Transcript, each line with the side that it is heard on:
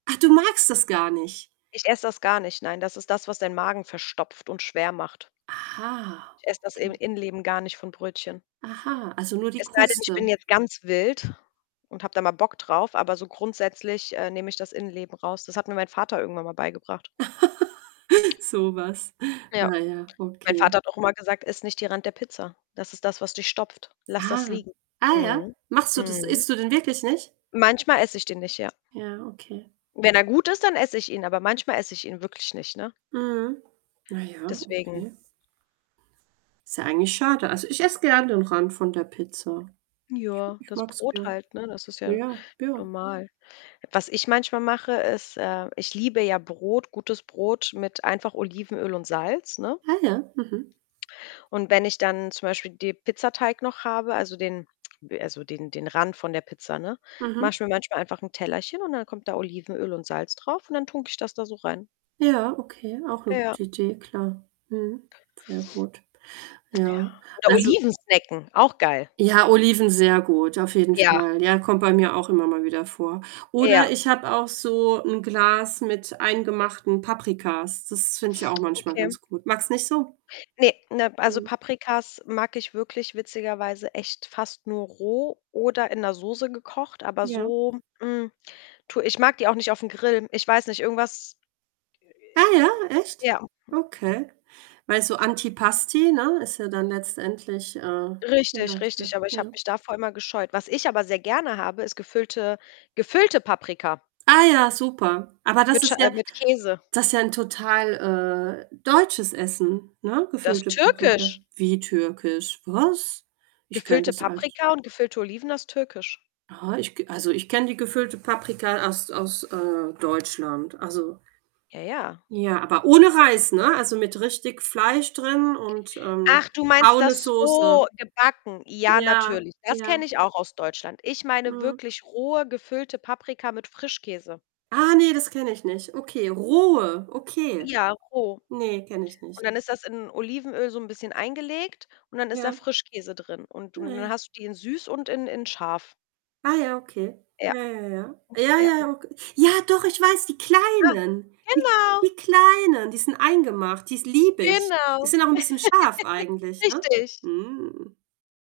right: Ach, du magst das gar nicht?
left: Ich esse das gar nicht. Nein, das ist das, was deinen Magen verstopft und schwer macht.
right: Aha
left: Ich esse das In
right: okay.
left: Innenleben gar nicht von Brötchen.
right: Aha, also nur die
left: Es sei denn, ich bin
right: Kruste.
left: jetzt ganz wild und habe da mal Bock drauf, aber so grundsätzlich, äh, nehme ich das Innenleben raus. Das hat mir mein Vater irgendwann mal beigebracht.
right: So was.
left: Ja.
right: Na ja,
left: Mein
right: okay.
left: Vater hat auch immer gesagt: „Iss nicht die Rand der Pizza. Das ist das, was dich stopft. Lass das
right: Ah,
left: liegen.“
right: ah ja?
left: Mhm.
right: Machst du das
left: Mhm.
right: isst du den wirklich nicht?
left: Manchmal esse ich den nicht, ja.
right: Ja, okay.
left: Wenn er gut ist, dann esse ich ihn, aber manchmal esse ich ihn wirklich nicht, ne?
right: Mhm. Na ja,
left: Deswegen.
right: okay. Ist ja eigentlich schade. Also ich esse gern den Rand von der Pizza. Ich
left: Joa,
right: ich
left: das
right: mag es
left: Brot
right: gern.
left: halt, ne, das ist
right: Ja,
left: ja
right: ja. Ja.
left: normal. Was ich manchmal mache, ist äh, ich liebe ja Brot, gutes Brot mit einfach Olivenöl und Salz, ne?
right: Ah ja, mhm.
left: Und wenn ich dann zum Beispiel die Pizzateig noch habe, also den also den den Rand von der Pizza, ne, mache
right: Mhm.
left: ich mir manchmal einfach 'n Tellerchen und dann kommt da Olivenöl und Salz drauf und dann tunke ich das da so rein.
right: Ja, okay, auch 'ne
left: Ja.
right: gute Idee, klar. Mhm, sehr gut.
left: Ja.
right: Ja.
left: Oder
right: Also
left: Oliven snacken. Auch geil.
right: Ja, Oliven sehr gut, auf jeden
left: Ja.
right: Fall. Ja, kommt bei mir auch immer mal wieder vor.
left: Ja.
right: Oder ich habe auch so 'n Glas mit eingemachten Paprikas. Das finde ich auch manchmal
left: Okay.
right: ganz gut. Magst nicht so?
left: Ne, ne also
right: Mhm.
left: Paprikas mag ich wirklich witzigerweise echt fast nur roh oder in 'ner Soße gekocht, aber
right: Ja.
left: so, hm, tu ich mag die auch nicht auf 'n Grill. Ich weiß nicht, irgendwas
right: Ah, ja, echt?
left: Ja. Mhm.
right: Okay. Weil so Antipasti, ne, ist ja dann letztendlich, äh, viel
left: Richtig,
right: leichter,
left: richtig, aber ich habe
right: ja.
left: mich davor immer gescheut. Was ich aber sehr gerne habe, ist gefüllte gefüllte Paprika
right: Ah ja, super. Aber das
left: mit Schei
right: ist
left: äh,
right: ja
left: mit Käse.
right: das ist ja 'n total, äh, deutsches Essen, ne?
left: Das ist
right: Gefüllte Paprika.
left: Türkisch.
right: Wie türkisch, was? Ich kenne
left: Gefüllte
right: das als
left: Paprika und gefüllte Oliven ist Türkisch.
right: Aha, ich k also, ich kenne die gefüllte Paprika aus aus, äh, Deutschland. Also
left: Ja, ja.
right: Ja, aber ohne Reis, ne? Also, mit richtig Fleisch drin und ähm,
left: Ach, du meinst
right: braune
left: das
right: Soße.
left: so, gebacken? Ja,
right: Ja,
left: natürlich. Das
right: ja.
left: kenne ich auch aus Deutschland. Ich meine
right: Mhm.
left: wirklich rohe, gefüllte Paprika mit Frischkäse.
right: Ah, ne, das kenne ich nicht. Okay, rohe, okay.
left: Ja, roh.
right: Ne, kenne ich nicht.
left: Und dann ist das in Olivenöl so 'n bisschen eingelegt und dann ist da
right: Ja.
left: Frischkäse drin. Und und dann
right: Ne.
left: hast du die in süß und in in scharf.
right: Ah ja, okay.
left: Ja.
right: Ja, ja, ja. Ja, ja,
left: [unintelligible]
right: ja, ok Ja, doch, ich weiß, die
left: Ah,
right: Kleinen. Die
left: genau.
right: die Kleinen, die sind eingemacht, die ist liebe ich. Die
left: Genau.
right: sind auch 'n bisschen scharf eigentlich, ne?
left: Richtig.
right: Mm.